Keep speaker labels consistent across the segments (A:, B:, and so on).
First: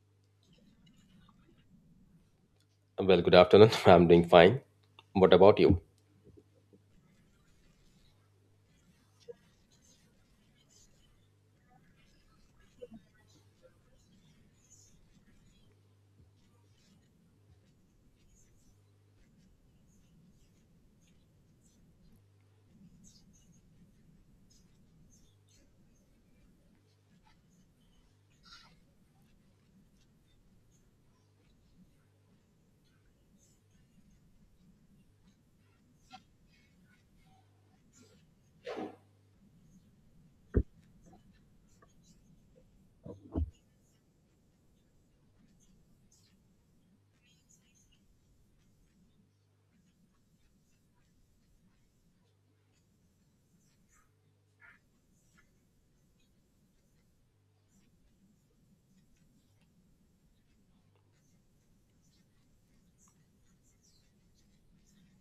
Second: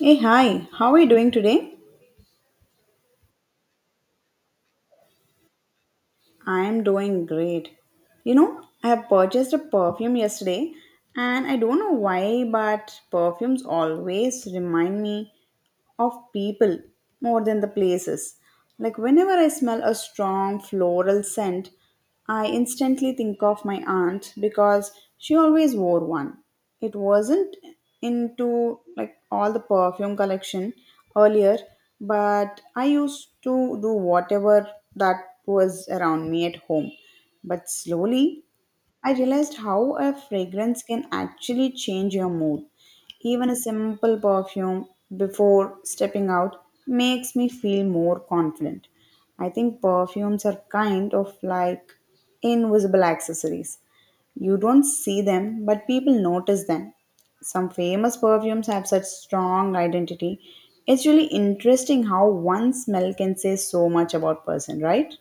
A: Hey, hi, how are you doing today?
B: Well, good afternoon. I'm doing fine. What about you?
A: I am doing great. You know, I have purchased a perfume yesterday and I don't know why, but perfumes always remind me of people more than the places. Like whenever I smell a strong floral scent, I instantly think of my aunt because she always wore one. It wasn't into like all the perfume collection earlier, but I used to do whatever that was around me at home. But slowly, I realized how a fragrance can actually change your mood. Even a simple perfume before stepping out makes me feel more confident. I think perfumes are kind of like invisible accessories. You don't see them, but people notice them. Some famous perfumes have such strong identity. It's really interesting how one smell can say so much about person, right?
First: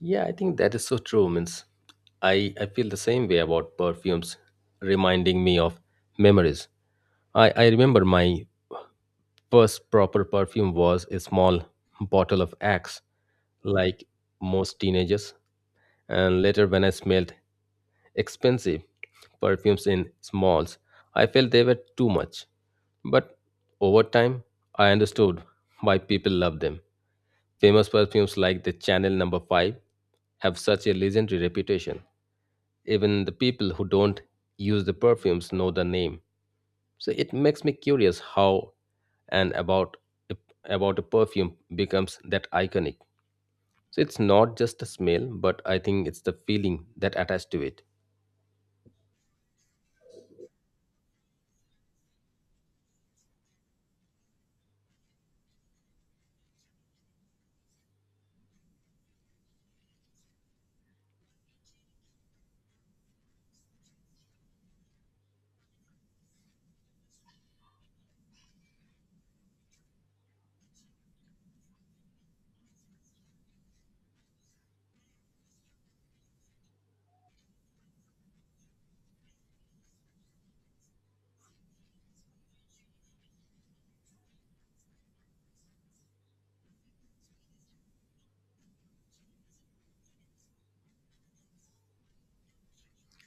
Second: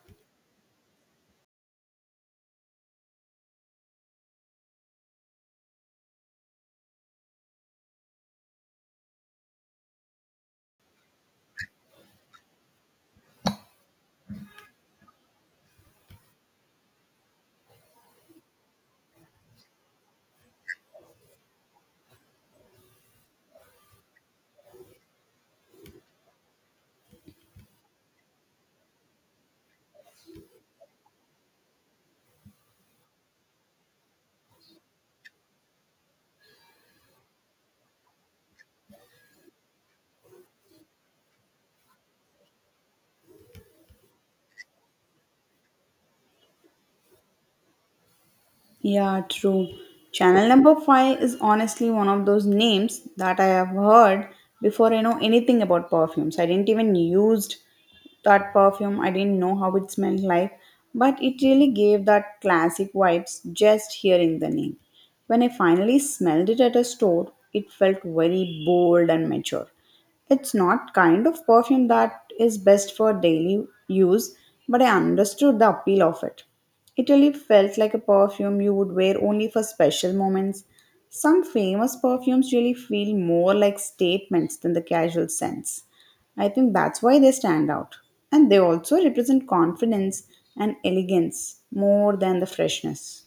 B: Yeah, I think that is so true. Means I feel the same way about perfumes reminding me of memories. I remember my first proper perfume was a small bottle of Axe, like most teenagers. And later, when I smelled expensive perfumes in smalls. I felt they were too much. But over time, I understood why people love them. Famous perfumes like the Chanel number 5 have such a legendary reputation. Even the people who don't use the perfumes know the name. So it makes me curious how and about about a perfume becomes that iconic. So it's not just the smell, but I think it's the feeling that attached to it.
A: Yeah, true. Channel No. 5 is honestly one of those names that I have heard before I know anything about perfumes. I didn't even used that perfume. I didn't know how it smelled like, but it really gave that classic vibes just hearing the name. When I finally smelled it at a store, it felt very bold and mature. It's not kind of perfume that is best for daily use, but I understood the appeal of it. Italy felt like a perfume you would wear only for special moments. Some famous perfumes really feel more like statements than the casual sense. I think that's why they stand out. And they also represent confidence and elegance more than the freshness.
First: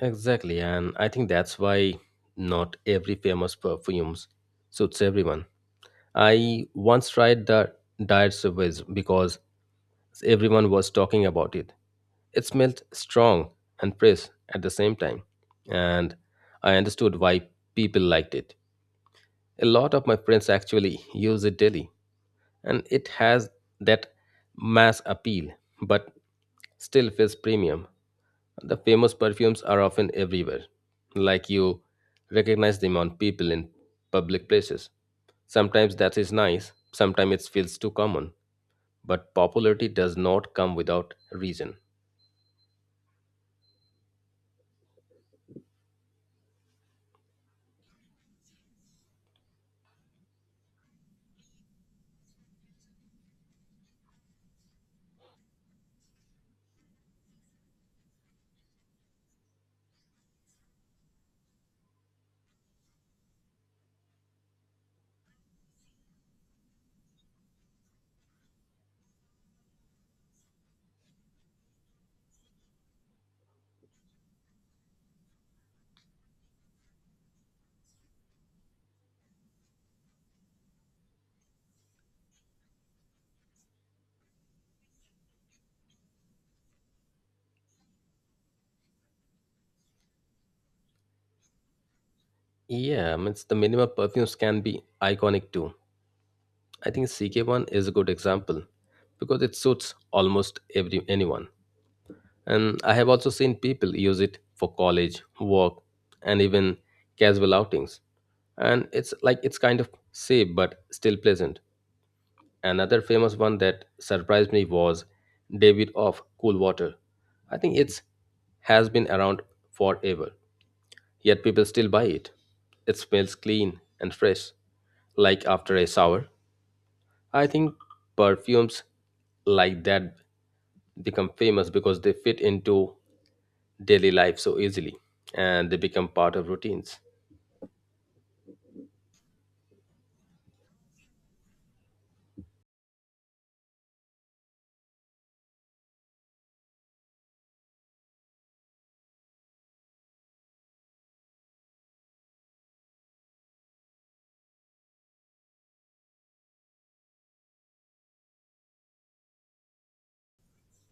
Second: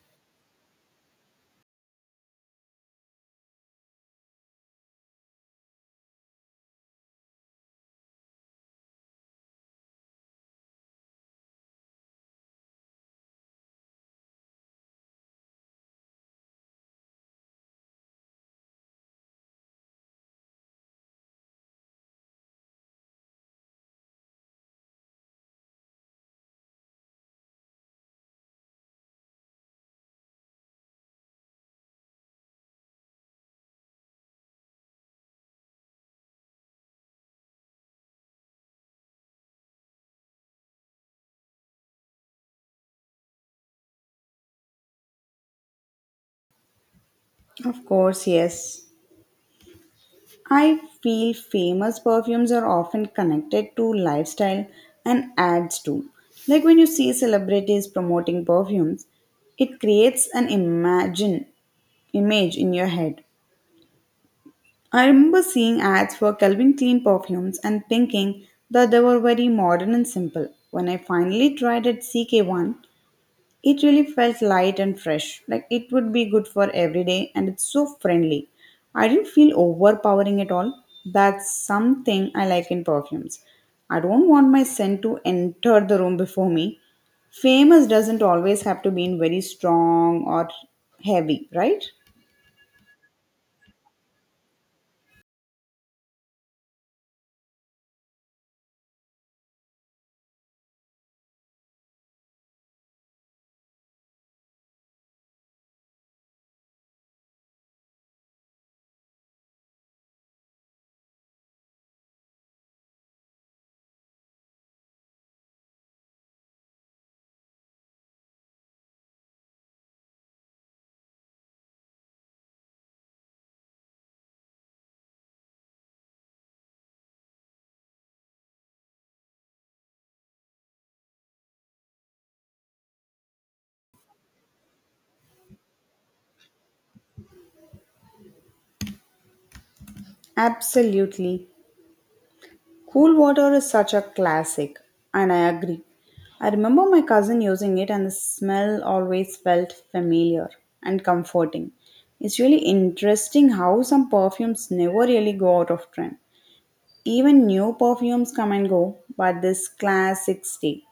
B: Exactly, and I think that's why not every famous perfumes suits everyone. I once tried the Diet Sauvage because everyone was talking about it. It smelled strong and fresh at the same time, and I understood why people liked it. A lot of my friends actually use it daily and it has that mass appeal, but still feels premium. The famous perfumes are often everywhere, like you recognize them on people in public places. Sometimes that is nice, sometimes it feels too common, but popularity does not come without reason.
A: Of course, yes. I feel famous perfumes are often connected to lifestyle and ads too. Like when you see celebrities promoting perfumes, it creates an imagine image in your head. I remember seeing ads for Calvin Klein perfumes and thinking that they were very modern and simple. When I finally tried at CK1, it really felt light and fresh, like it would be good for every day, and it's so friendly. I didn't feel overpowering at all. That's something I like in perfumes. I don't want my scent to enter the room before me. Famous doesn't always have to be in very strong or heavy, right?
B: Yeah, I mean, it's the minimal perfumes can be iconic too. I think CK1 is a good example because it suits almost every anyone. And I have also seen people use it for college, work, and even casual outings. And it's like it's kind of safe but still pleasant. Another famous one that surprised me was David of Cool Water. I think it's has been around forever, yet people still buy it. It smells clean and fresh, like after a shower. I think perfumes like that become famous because they fit into daily life so easily and they become part of routines.
A: Absolutely. Cool water is such a classic, and I agree. I remember my cousin using it, and the smell always felt familiar and comforting. It's really interesting how some perfumes never really go out of trend. Even new perfumes come and go, but this classics stay.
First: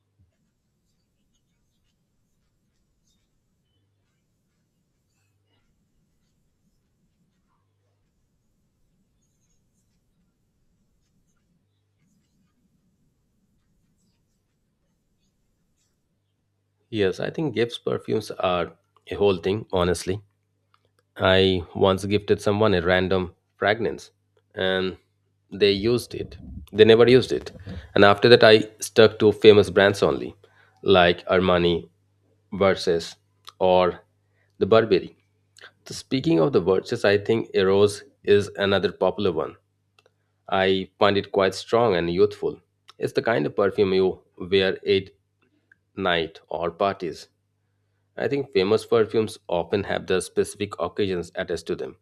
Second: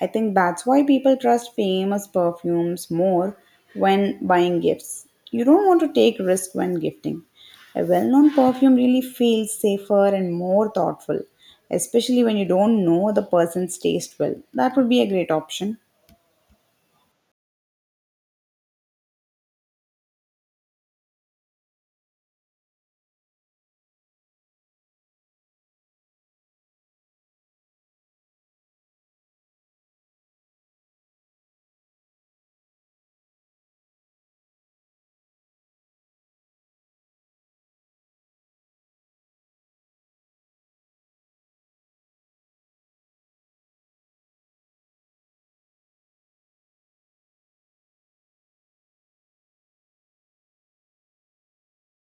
A: I think that's why people trust famous perfumes more when buying gifts. You don't want to take risk when gifting. A well-known perfume really feels safer and more thoughtful, especially when you don't know the person's taste well. That would be a great option.
B: Yes, I think gifts, perfumes are a whole thing, honestly. I once gifted someone a random fragrance and they used it. They never used it. And after that, I stuck to famous brands only, like Armani, Versace, or the Burberry. So speaking of the Versace, I think Eros is another popular one. I find it quite strong and youthful. It's the kind of perfume you wear it night, or parties. I think famous perfumes often have the specific occasions attached to them,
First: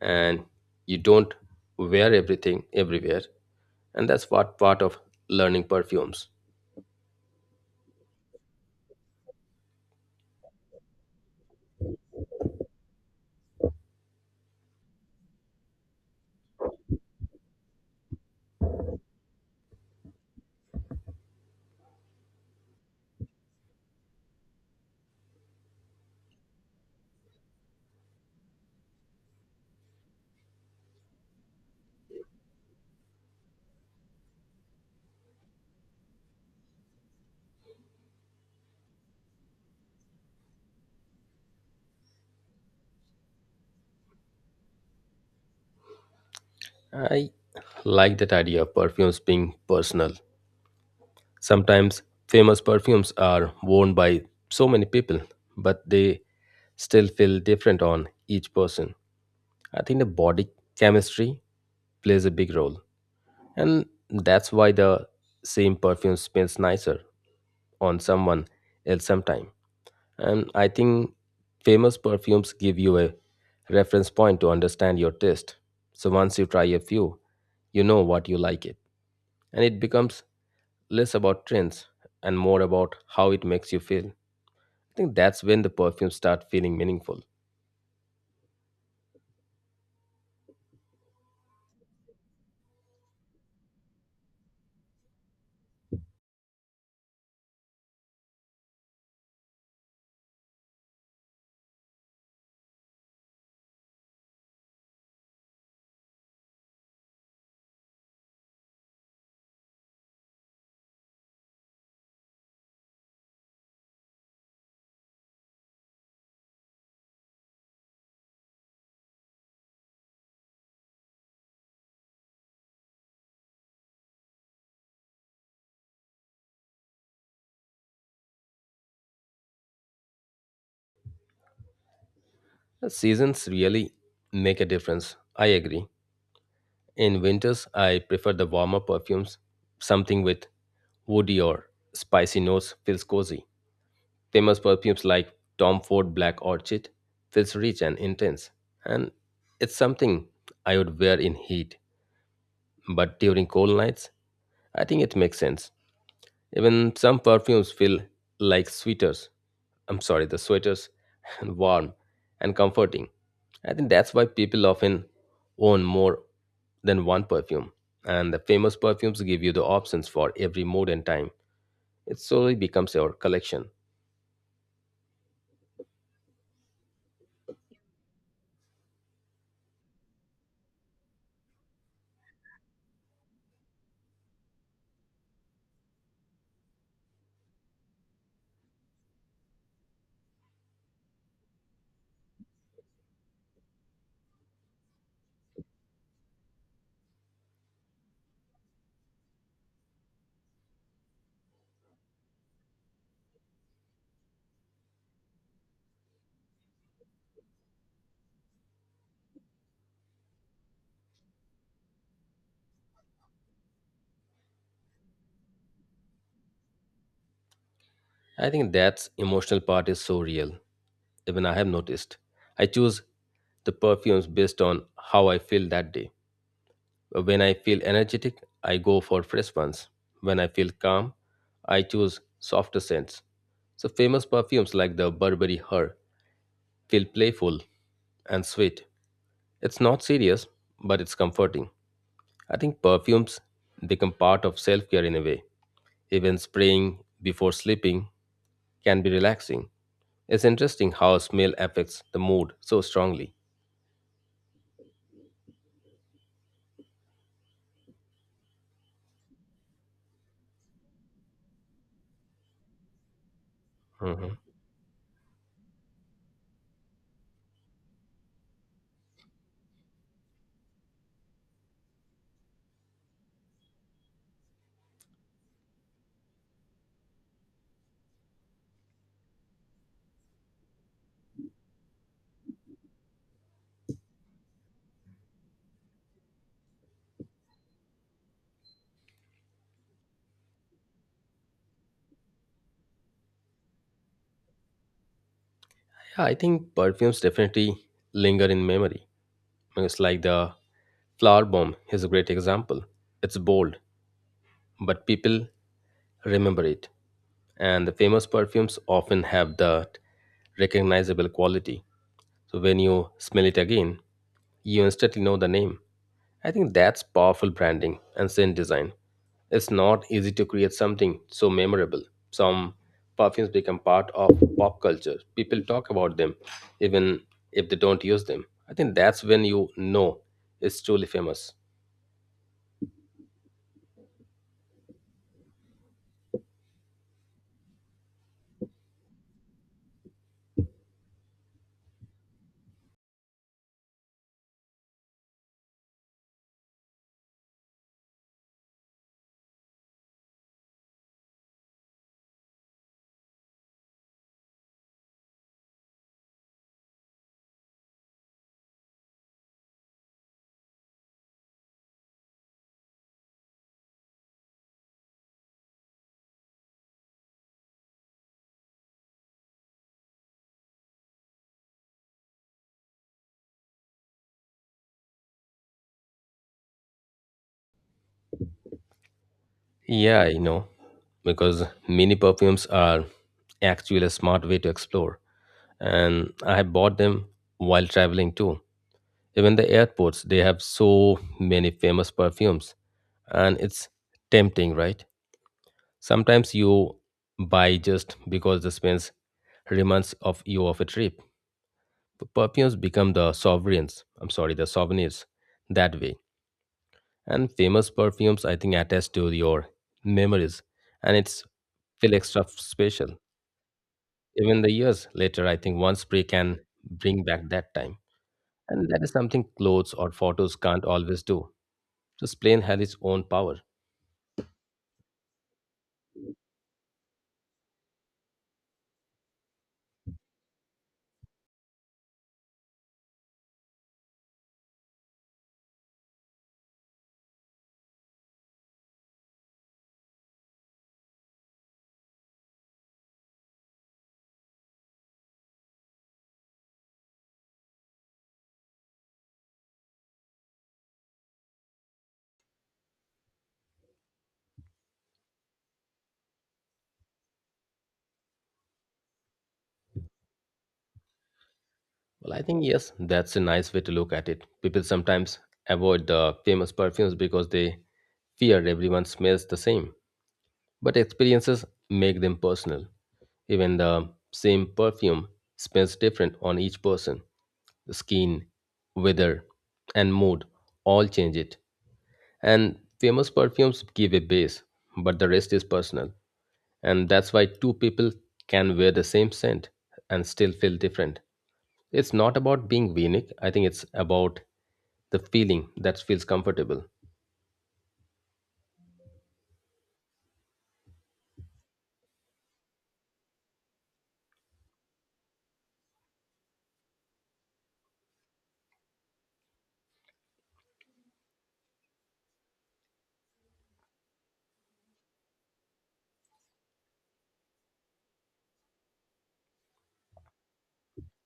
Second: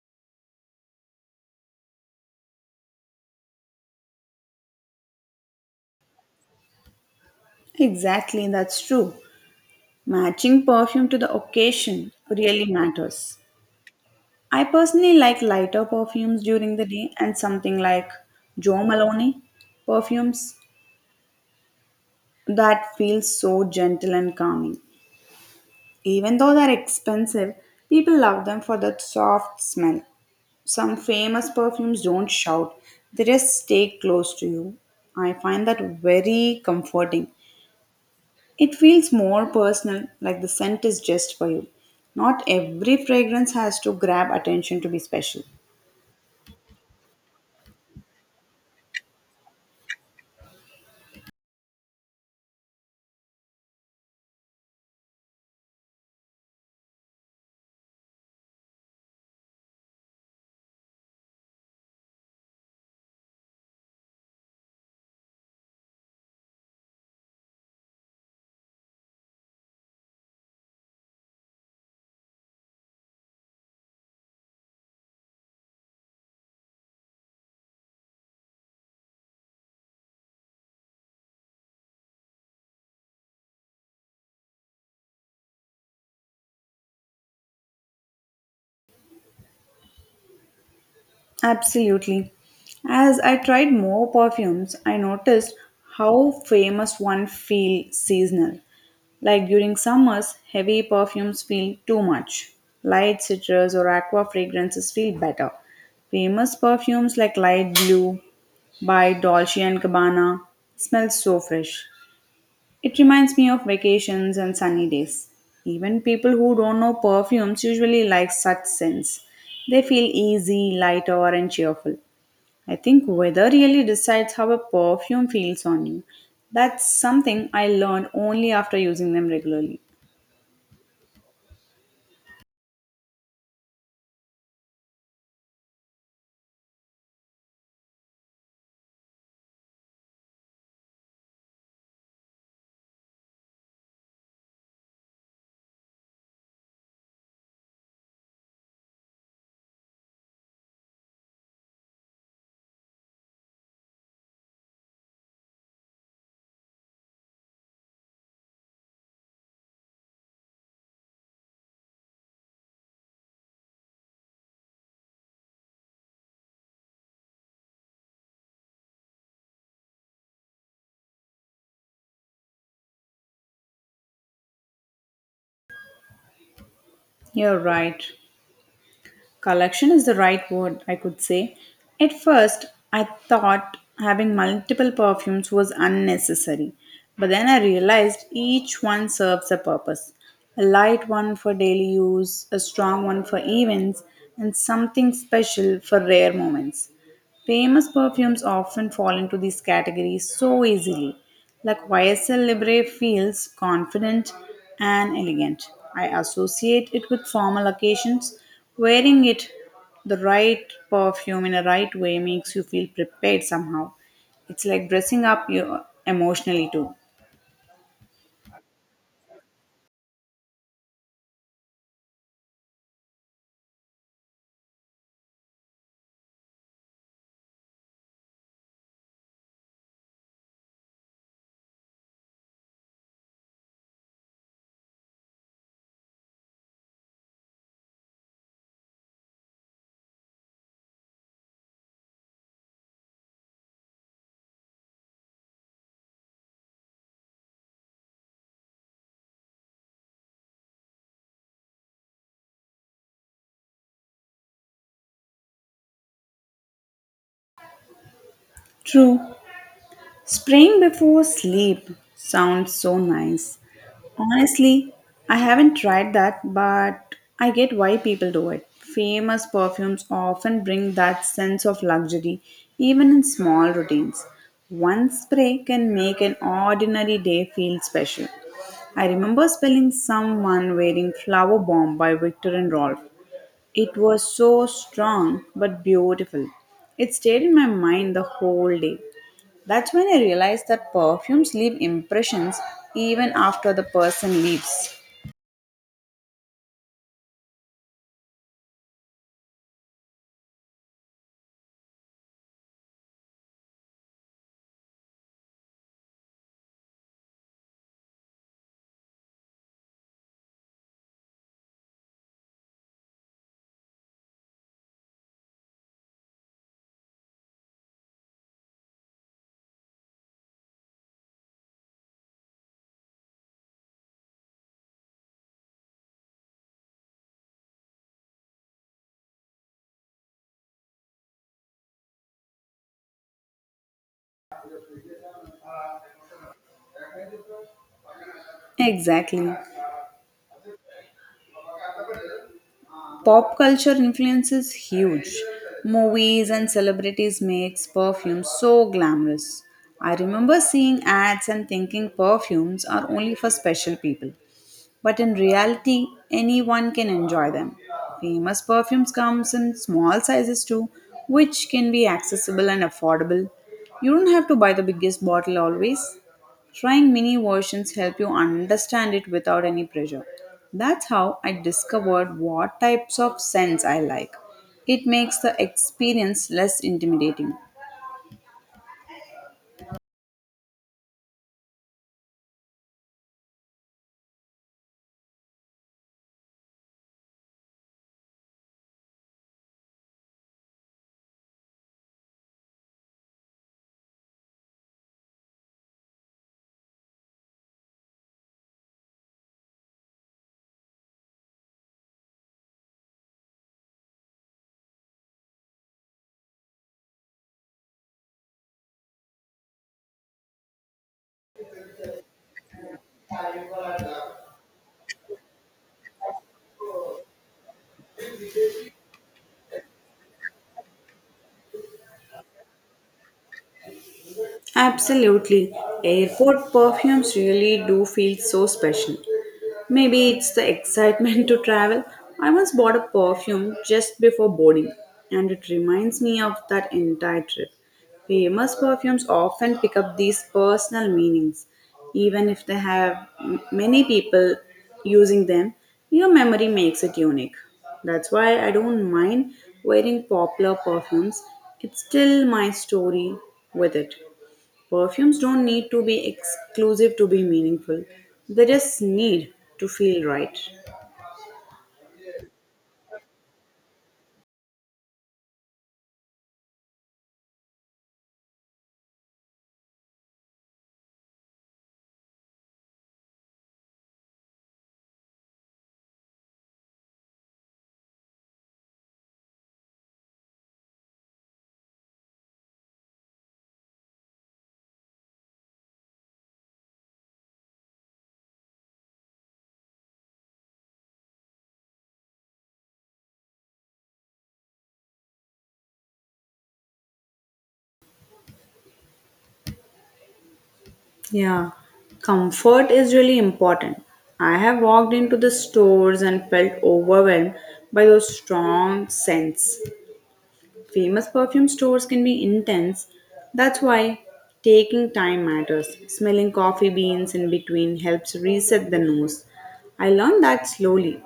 B: and you don't wear everything everywhere, and that's what part of learning perfumes.
A: Exactly, that's true. Matching perfume to the occasion really matters. I personally like lighter perfumes during the day and something like Jo Malone perfumes that feel so gentle and calming. Even though they're expensive, people love them for that soft smell. Some famous perfumes don't shout, they just stay close to you. I find that very comforting. It feels more personal, like the scent is just for you. Not every fragrance has to grab attention to be special.
B: I like that idea of perfumes being personal. Sometimes famous perfumes are worn by so many people, but they still feel different on each person. I think the body chemistry plays a big role, and that's why the same perfume smells nicer on someone else sometime. And I think famous perfumes give you a reference point to understand your taste. So once you try a few, you know what you like it. And it becomes less about trends and more about how it makes you feel. I think that's when the perfumes start feeling meaningful.
A: Absolutely. As I tried more perfumes, I noticed how famous one feel seasonal. Like during summers, heavy perfumes feel too much. Light citrus or aqua fragrances feel better. Famous perfumes like Light Blue by Dolce & and Gabbana smell so fresh. It reminds me of vacations and sunny days. Even people who don't know perfumes usually like such scents. They feel easy, lighter, and cheerful. I think weather really decides how a perfume feels on you. That's something I learned only after using them regularly.
B: The seasons really make a difference. I agree. In winters, I prefer the warmer perfumes. Something with woody or spicy notes feels cozy. Famous perfumes like Tom Ford Black Orchid feels rich and intense, and it's something I would wear in heat, but during cold nights, I think it makes sense. Even some perfumes feel like sweaters. I'm sorry, the sweaters and warm and comforting. I think that's why people often own more than one perfume. And the famous perfumes give you the options for every mood and time. It slowly becomes your collection.
A: You're right. Collection is the right word, I could say. At first, I thought having multiple perfumes was unnecessary, but then I realized each one serves a purpose. A light one for daily use, a strong one for events, and something special for rare moments. Famous perfumes often fall into these categories so easily. Like YSL Libre feels confident and elegant. I associate it with formal occasions. Wearing it, the right perfume in a right way makes you feel prepared somehow. It's like dressing up you emotionally too.
B: I think that's emotional part is so real. Even I have noticed. I choose the perfumes based on how I feel that day. When I feel energetic, I go for fresh ones. When I feel calm, I choose softer scents. So famous perfumes like the Burberry Her feel playful and sweet. It's not serious, but it's comforting. I think perfumes become part of self-care in a way. Even spraying before sleeping can be relaxing. It's interesting how smell affects the mood so strongly.
A: True, Spring before sleep sounds so nice.
B: Mhm.
A: Honestly, I haven't tried that, but I get why people do it. Famous perfumes often bring that sense of luxury, even in small routines. One spray can make an ordinary day feel special. I remember spelling someone wearing Flower Bomb by Victor and Rolf. It was so strong but beautiful. It stayed in my mind the whole day. That's when I realized that perfumes leave impressions even after the person leaves.
B: Yeah, I think perfumes definitely linger in memory. It's like the flower bomb is a great example. It's bold, but people remember it. And the famous perfumes often have that recognizable quality. So when you smell it again, you instantly know the name. I think that's powerful branding and scent design. It's not easy to create something so memorable. Some perfumes become part of pop culture. People talk about them even if they don't use them. I think that's when you know it's truly famous.
A: Exactly. Pop culture influence is huge. Movies and celebrities makes perfumes so glamorous. I remember seeing ads and thinking perfumes are only for special people, but in reality, anyone can enjoy them. Famous perfumes comes in small sizes too, which can be accessible and affordable. You don't have to buy the biggest bottle always. Trying mini versions help you understand it without any pressure. That's how I discovered what types of scents I like. It makes the experience less intimidating.
B: Yeah, I know. Because mini perfumes are actually a smart way to explore. And I have bought them while traveling too. Even the airports, they have so many famous perfumes. And it's tempting, right? Sometimes you buy just because the spence reminds of you of a trip. Perfumes become the sovereigns. I'm sorry, the souvenirs that way. And famous perfumes, I think, attach to your memories, and it's feel extra special. Even the years later, I think one spray can bring back that time, and that is something clothes or photos can't always do. Just plain had its own power.
A: Absolutely. Airport perfumes really do feel so special. Maybe it's the excitement to travel. I once bought a perfume just before boarding, and it reminds me of that entire trip. Famous perfumes often pick up these personal meanings, even if they have many people using them. Your memory makes it unique. That's why I don't mind wearing popular perfumes. It's still my story with it. Perfumes don't need to be exclusive to be meaningful, they just need to feel right.
B: Well, I think yes, that's a nice way to look at it. People sometimes avoid the famous perfumes because they fear everyone smells the same. But experiences make them personal. Even the same perfume smells different on each person. The skin, weather, and mood all change it. And famous perfumes give a base, but the rest is personal. And that's why two people can wear the same scent and still feel different. It's not about being unique. I think it's about the feeling that feels comfortable.
A: Yeah, comfort is really important. I have walked into the stores and felt overwhelmed by those strong scents. Famous perfume stores can be intense. That's why taking time matters. Smelling coffee beans in between helps reset the nose. I learned that slowly.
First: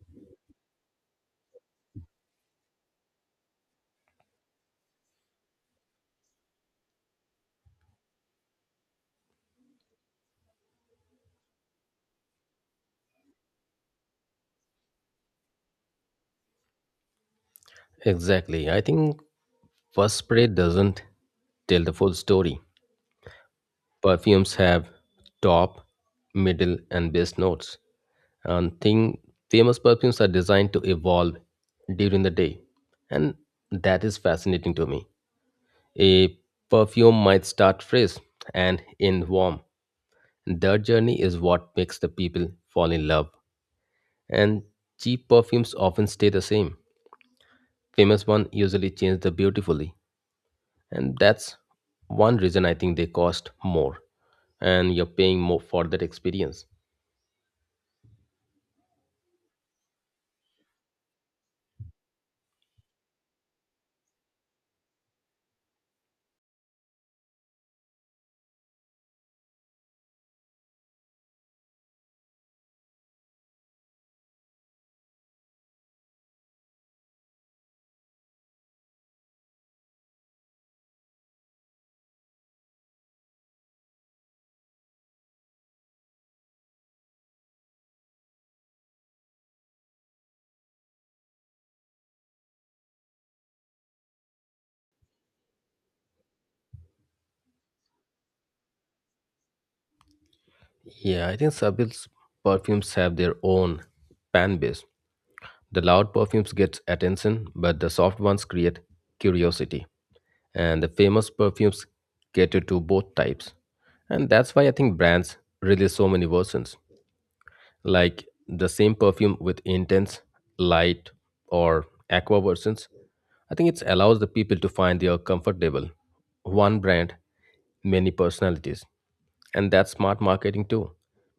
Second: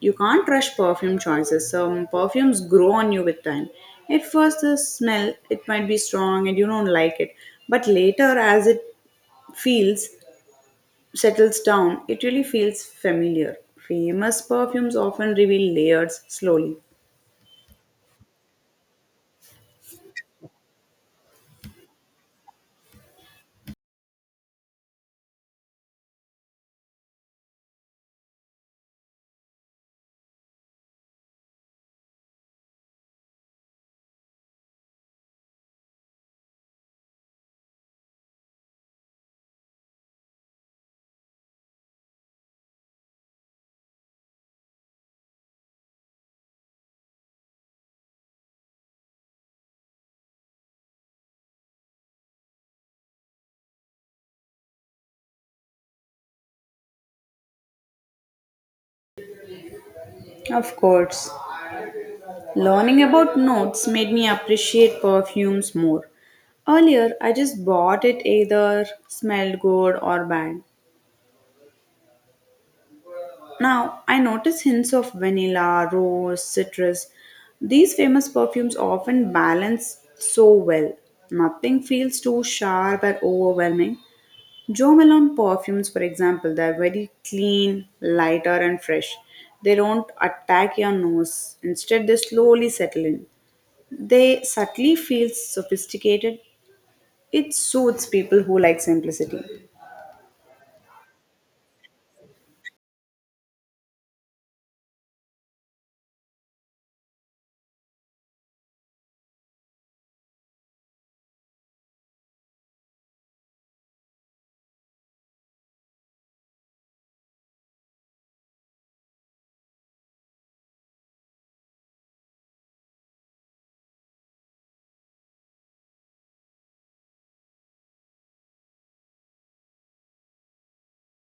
A: You can't rush perfume choices. Some perfumes grow on you with time. At first, the smell it might be strong and you don't like it, but later, as it feels settles down, it really feels familiar. Famous perfumes often reveal layers slowly.
B: Exactly. I think first spray doesn't tell the full story. Perfumes have top, middle, and base notes. And thing famous perfumes are designed to evolve during the day. And that is fascinating to me. A perfume might start fresh and end warm. That journey is what makes the people fall in love. And cheap perfumes often stay the same. Famous one usually change the beautifully. And that's one reason I think they cost more, and you're paying more for that experience.
A: Of course. Learning about notes made me appreciate perfumes more. Earlier, I just bought it either smelled good or bad. Now, I notice hints of vanilla, rose, citrus. These famous perfumes often balance so well. Nothing feels too sharp or overwhelming. Jo Malone perfumes, for example, they're very clean, lighter, and fresh. They don't attack your nose. Instead, they slowly settle in. They subtly feel sophisticated. It suits people who like simplicity.
B: Yeah, I think sabil's perfumes have their own fan base. The loud perfumes get attention, but the soft ones create curiosity. And the famous perfumes cater to both types, and that's why I think brands release so many versions, like the same perfume with intense, light, or aqua versions. I think it allows the people to find their comfortable. One brand, many personalities. And that's smart marketing too.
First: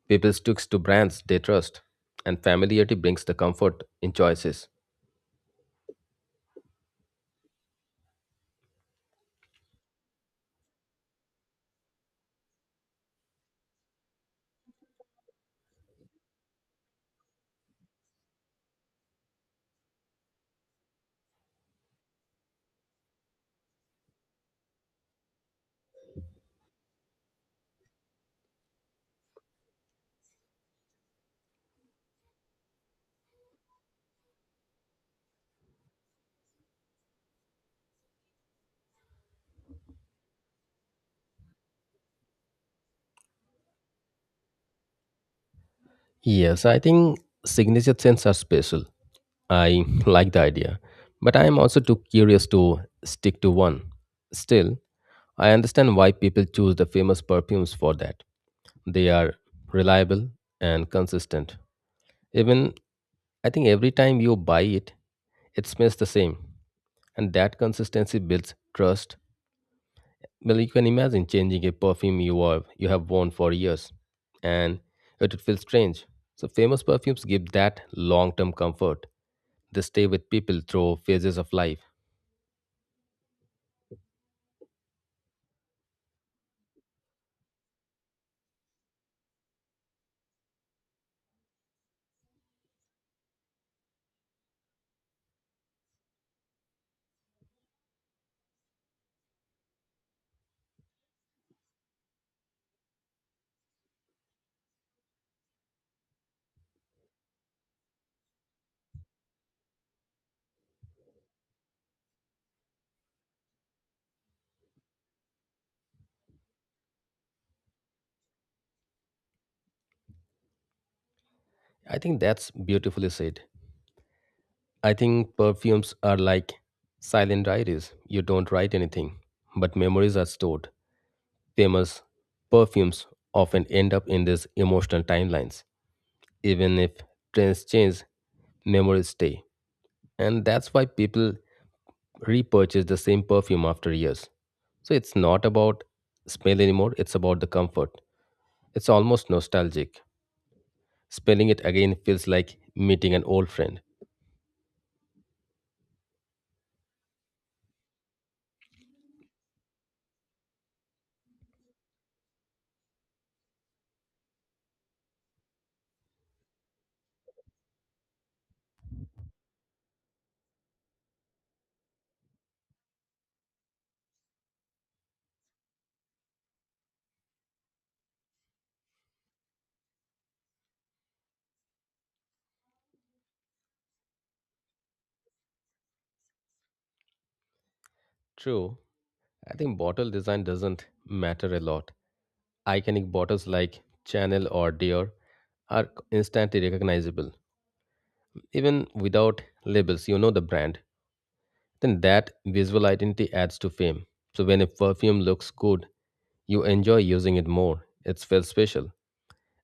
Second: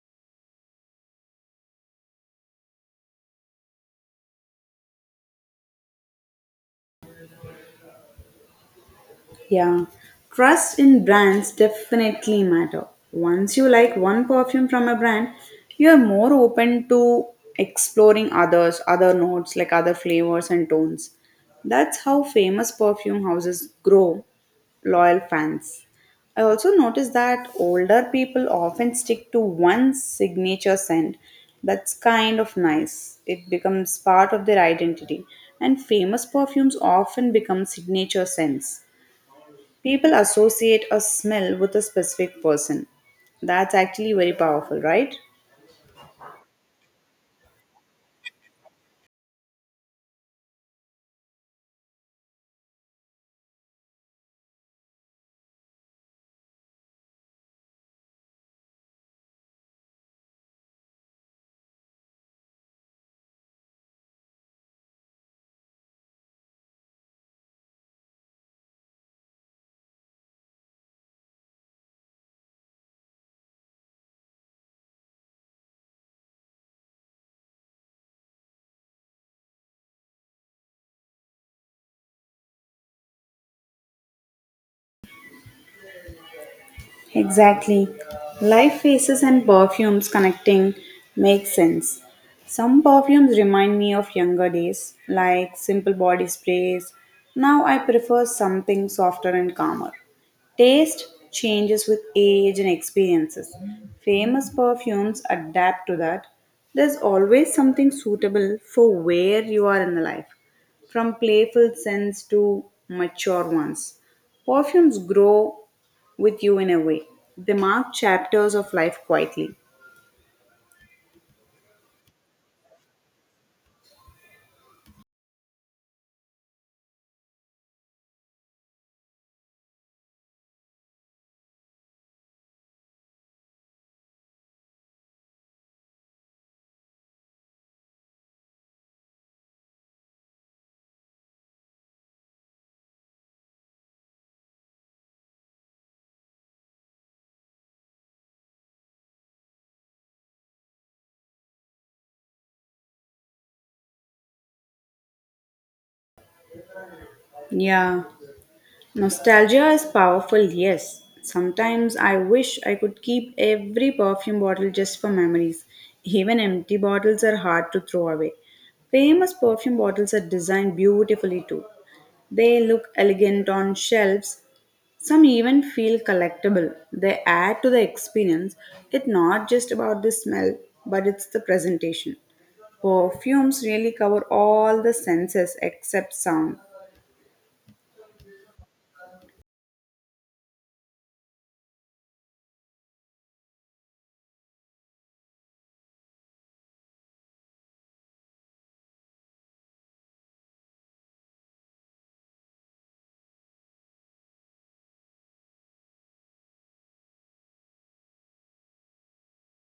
B: People sticks to brands they trust, and familiarity brings the comfort in choices.
A: Yeah, trust in brands definitely matter. Once you like one perfume from a brand, you are more open to exploring others, other notes like other flavors and tones. That's how famous perfume houses grow loyal fans. I also noticed that older people often stick to one signature scent. That's kind of nice. It becomes part of their identity. And famous perfumes often become signature scents. People associate a smell with a specific person. That's actually very powerful, right?
B: Yes, I think signature scents are special. I like the idea, but I am also too curious to stick to one. Still, I understand why people choose the famous perfumes for that. They are reliable and consistent. Even I think every time you buy it, it smells the same. And that consistency builds trust. Well, you can imagine changing a perfume you have worn for years and it would feel strange. So famous perfumes give that long-term comfort. They stay with people through phases of life.
A: Exactly. Live faces and perfumes connecting makes sense. Some perfumes remind me of younger days, like simple body sprays. Now I prefer something softer and calmer. Taste changes with age and experiences. Famous perfumes adapt to that. There's always something suitable for where you are in the life, from playful scents to mature ones. Perfumes grow with you in a way. They mark chapters of life quietly.
B: I think that's beautifully said. I think perfumes are like silent diaries. You don't write anything, but memories are stored. Famous perfumes often end up in these emotional timelines. Even if trends change, memories stay. And that's why people repurchase the same perfume after years. So it's not about smell anymore, it's about the comfort. It's almost nostalgic. Smelling it again feels like meeting an old friend.
A: Yeah, nostalgia is powerful, yes. Sometimes I wish I could keep every perfume bottle just for memories. Even empty bottles are hard to throw away. Famous perfume bottles are designed beautifully too. They look elegant on shelves. Some even feel collectible. They add to the experience. It's not just about the smell, but it's the presentation. Perfumes really cover all the senses except sound.
B: True, I think bottle design doesn't matter a lot. Iconic bottles like Chanel or Dior are instantly recognizable. Even without labels, you know the brand. Then that visual identity adds to fame. So when a perfume looks good, you enjoy using it more. It feels special.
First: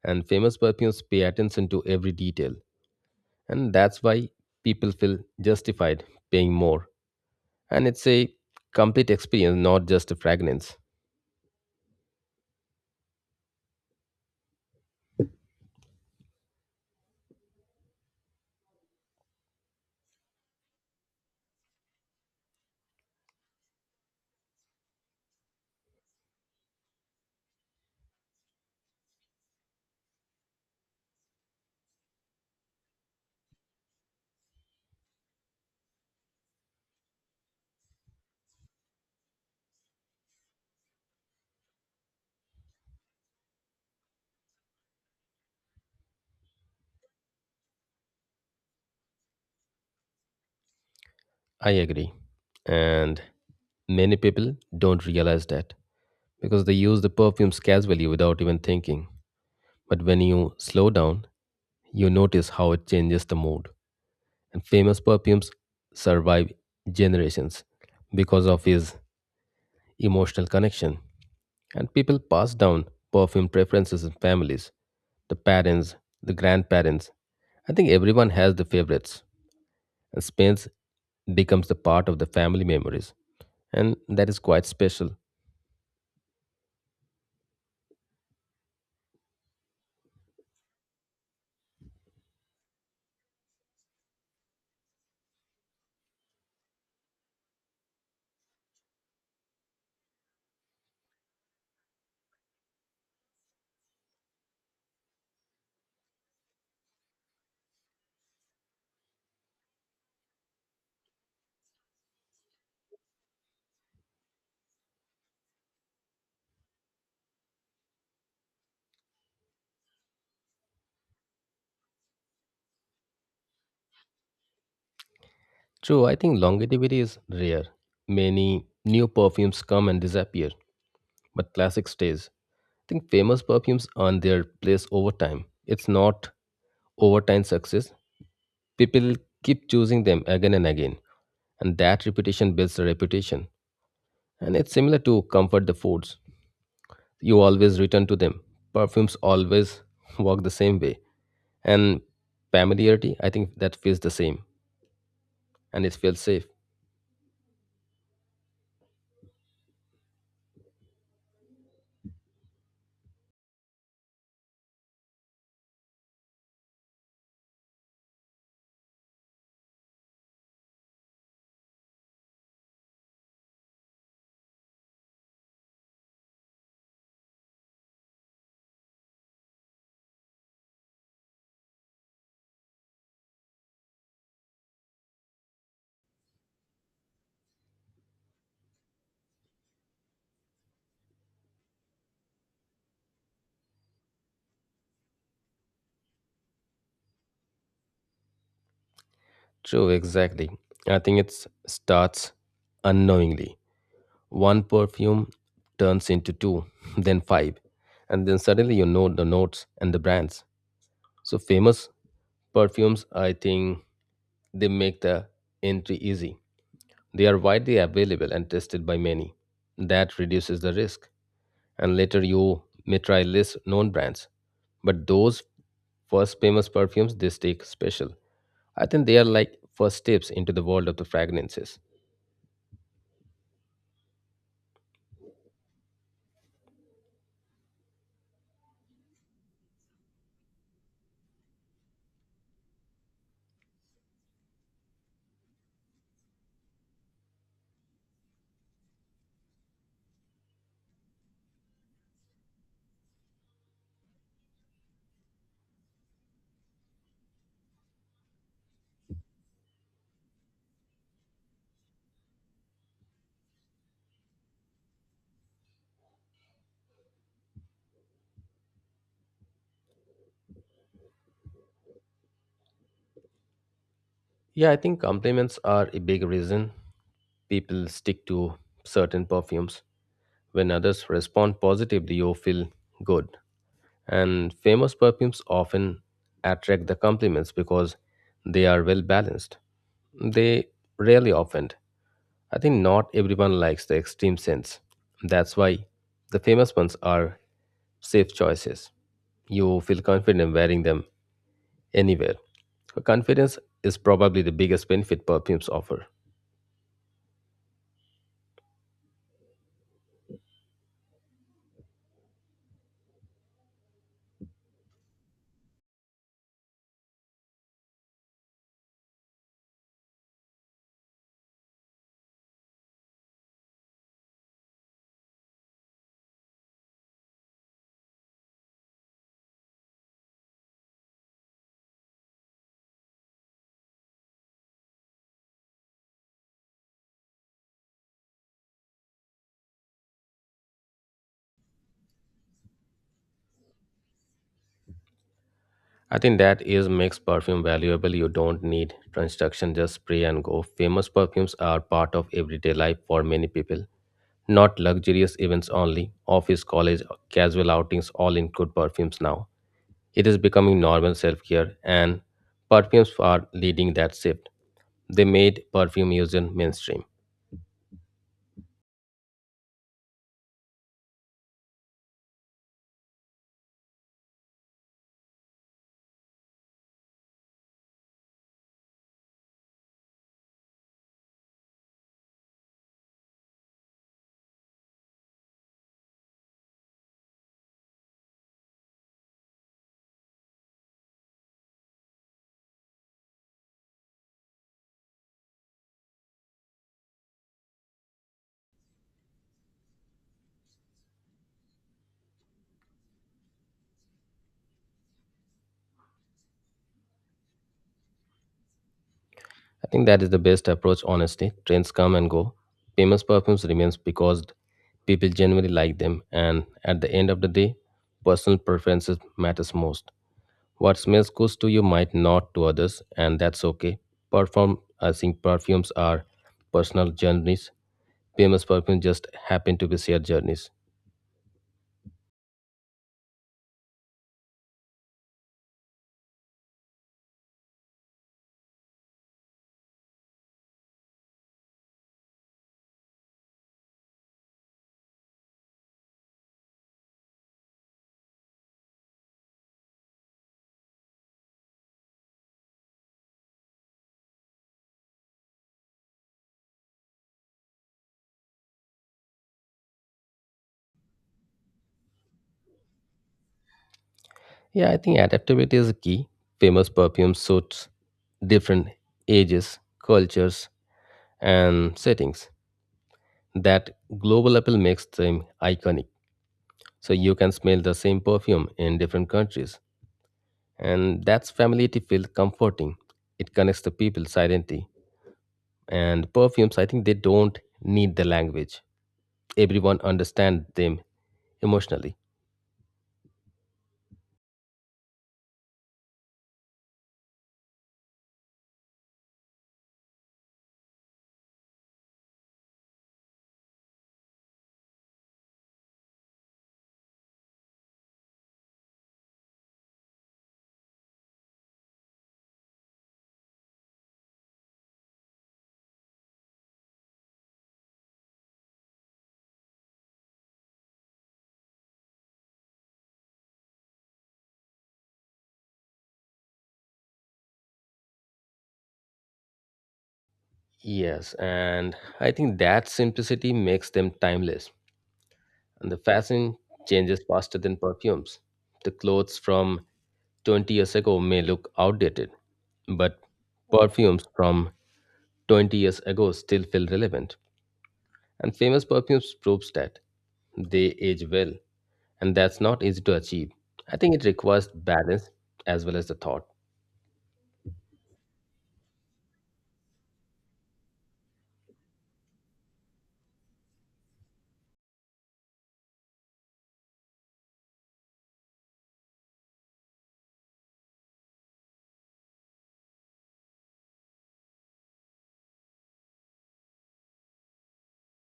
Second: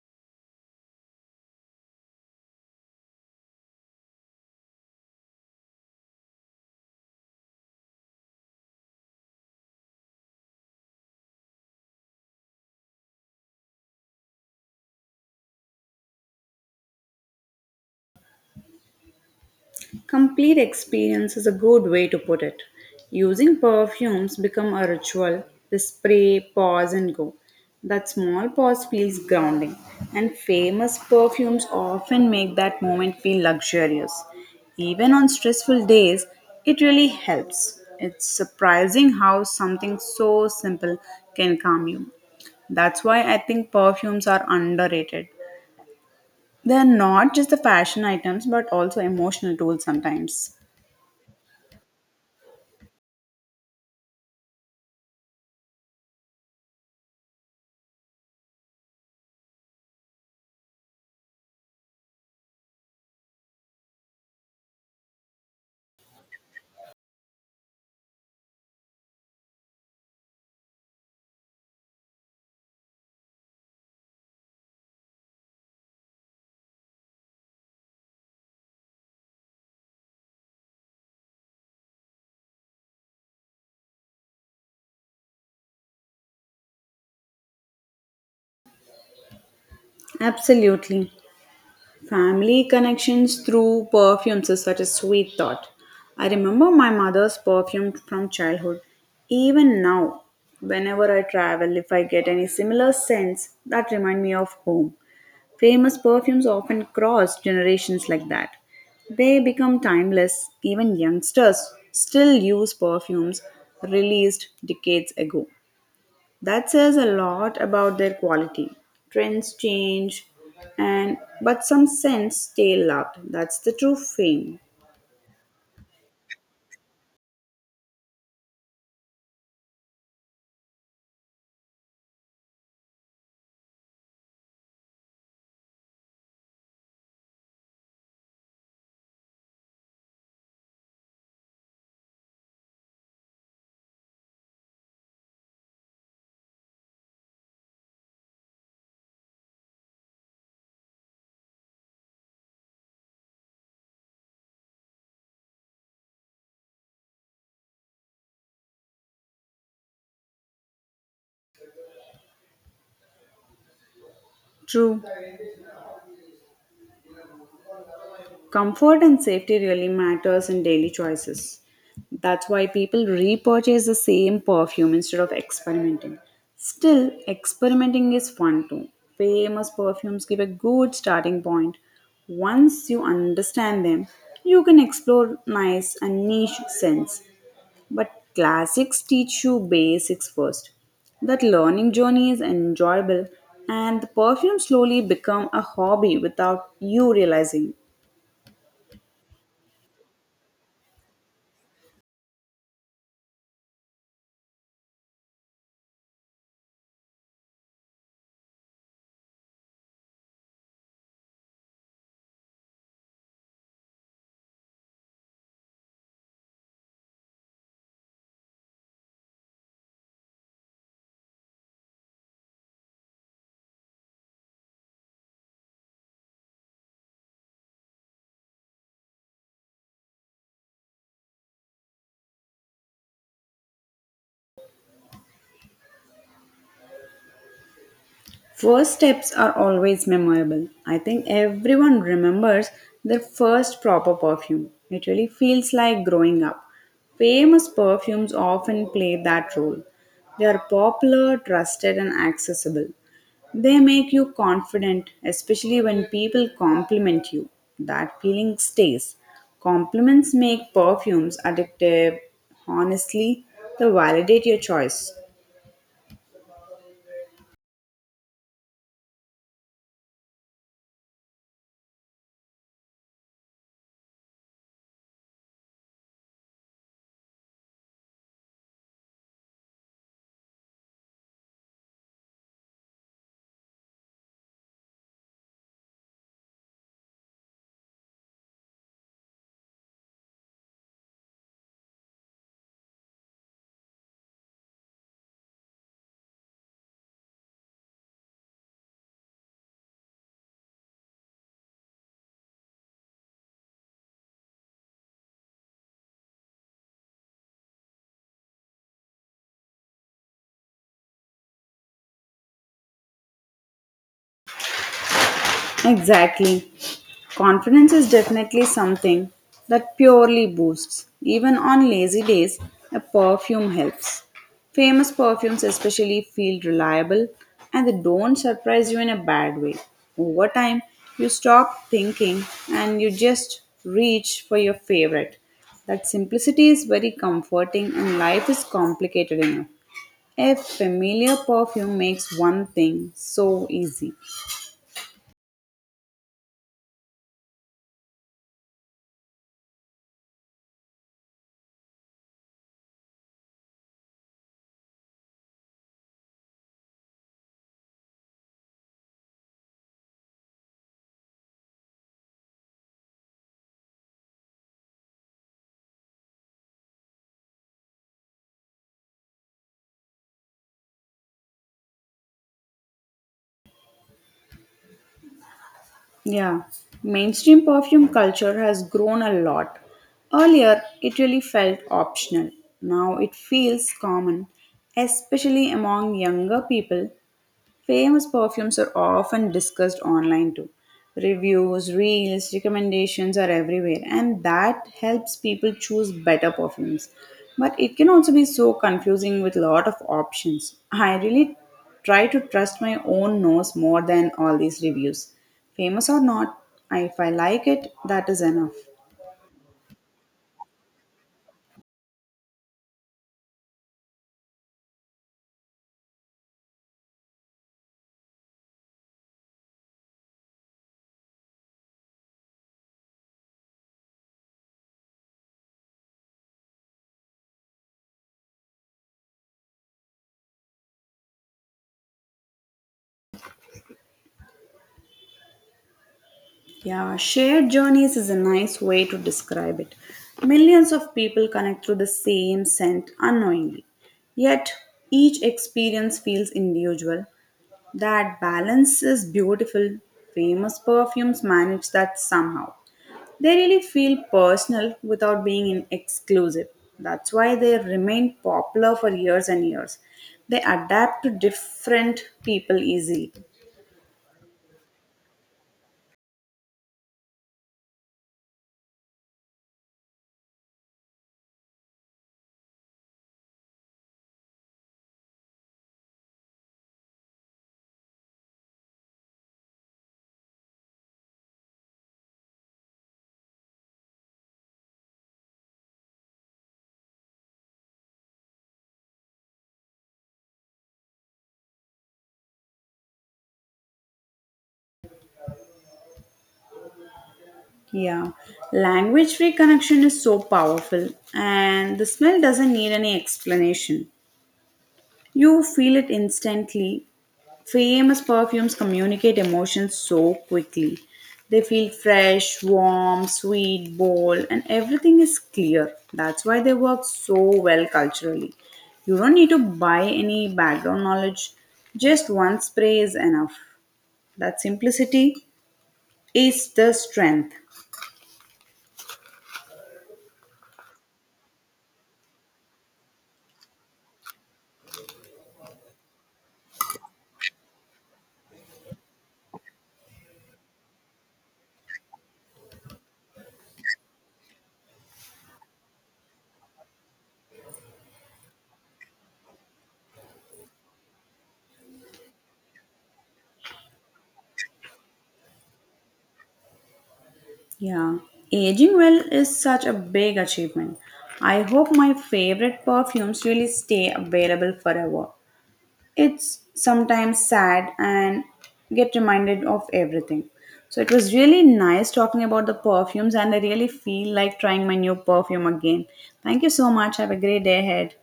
B: And famous perfumes pay attention to every detail. And that's why people feel justified paying more, and it's a complete experience, not just a fragrance.
A: Complete experience is a good way to put it. Using perfumes become a ritual. The spray, pause and go. That small pause feels grounding, and famous perfumes often make that moment feel luxurious. Even on stressful days, it really helps. It's surprising how something so simple can calm you. That's why I think perfumes are underrated. They're not just the fashion items but also emotional tools sometimes.
B: I agree, and many people don't realize that because they use the perfumes casually without even thinking. But when you slow down, you notice how it changes the mood. And famous perfumes survive generations because of his emotional connection, and people pass down perfume preferences in families, the parents, the grandparents. I think everyone has the favorites, and Spain's becomes the part of the family memories, and that is quite special.
A: Absolutely. Family connections through perfumes is such a sweet thought. I remember my mother's perfume from childhood. Even now, whenever I travel, if I get any similar scents that remind me of home. Famous perfumes often cross generations like that. They become timeless. Even youngsters still use perfumes released decades ago. That says a lot about their quality. Trends change, and but some scents stay loved. That's the true fame.
B: True, I think longevity is rare. Many new perfumes come and disappear, but classic stays. I think famous perfumes earn their place over time. It's not overtime success. People keep choosing them again and again, and that repetition builds a reputation. And it's similar to comfort the foods. You always return to them. Perfumes always work the same way. And familiarity, I think that feels the same and it feels safe.
A: True. Comfort and safety really matters in daily choices. That's why people repurchase the same perfume instead of experimenting. Still, experimenting is fun too. Famous perfumes give a good starting point. Once you understand them, you can explore nice and niche scents. But classics teach you basics first. That learning journey is enjoyable and the perfume slowly become a hobby without you realizing.
B: True, exactly. I think it starts unknowingly. One perfume turns into two, then five, and then suddenly you know the notes and the brands. So famous perfumes, I think they make the entry easy. They are widely available and tested by many. That reduces the risk. And later you may try less known brands. But those first famous perfumes, they stay special. I think they are like first steps into the world of the fragrances.
A: First steps are always memorable. I think everyone remembers their first proper perfume. It really feels like growing up. Famous perfumes often play that role. They are popular, trusted, and accessible. They make you confident, especially when people compliment you. That feeling stays. Compliments make perfumes addictive. Honestly, they validate your choice.
B: Yeah, I think compliments are a big reason people stick to certain perfumes. When others respond positively, you feel good. And famous perfumes often attract the compliments because they are well balanced. They rarely offend. I think not everyone likes the extreme scents. That's why the famous ones are safe choices. You feel confident wearing them anywhere. Confidence is probably the biggest benefit perfumes offer.
A: Exactly. Confidence is definitely something that purely boosts. Even on lazy days, a perfume helps. Famous perfumes, especially, feel reliable and they don't surprise you in a bad way. Over time, you stop thinking and you just reach for your favorite. That simplicity is very comforting and life is complicated enough. A familiar perfume makes one thing so easy.
B: I think that is makes perfume valuable. You don't need instruction, just spray and go. Famous perfumes are part of everyday life for many people. Not luxurious events only, office, college, casual outings all include perfumes now. It is becoming normal self care, and perfumes are leading that shift. They made perfume use in mainstream.
A: Yeah, mainstream perfume culture has grown a lot. Earlier, it really felt optional. Now it feels common, especially among younger people. Famous perfumes are often discussed online too. Reviews, reels, recommendations are everywhere, and that helps people choose better perfumes. But it can also be so confusing with lot of options. I really try to trust my own nose more than all these reviews. Famous or not, if I like it, that is enough.
B: I think that is the best approach, honestly. Trends come and go. Famous perfumes remains because people genuinely like them, and at the end of the day, personal preferences matters most. What smells good to you might not to others, and that's okay. Perform, I think perfumes are personal journeys. Famous perfumes just happen to be shared journeys.
A: Yeah, shared journeys is a nice way to describe it. Millions of people connect through the same scent unknowingly. Yet, each experience feels individual. That balance is beautiful. Famous perfumes manage that somehow. They really feel personal without being exclusive. That's why they remain popular for years and years. They adapt to different people easily.
B: Yeah, I think adaptability is a key. Famous perfume suits different ages, cultures, and settings. That global appeal makes them iconic. So you can smell the same perfume in different countries. And that's familiarity feels comforting. It connects the people silently. And perfumes, I think they don't need the language. Everyone understands them emotionally.
A: Yeah, language free connection is so powerful, and the smell doesn't need any explanation. You feel it instantly. Famous perfumes communicate emotions so quickly. They feel fresh, warm, sweet, bold, and everything is clear. That's why they work so well culturally. You don't need to buy any background knowledge, just one spray is enough. That simplicity is the strength.
B: Yes, and I think that simplicity makes them timeless. And the fashion changes faster than perfumes. The clothes from 20 years ago may look outdated, but perfumes from 20 years ago still feel relevant. And famous perfumes proves that they age well, and that's not easy to achieve. I think it requires balance as well as the thought.
A: Yeah, aging well is such a big achievement. I hope my favorite perfumes really stay available forever. It's sometimes sad and get reminded of everything. So it was really nice talking about the perfumes, and I really feel like trying my new perfume again. Thank you so much. Have a great day ahead.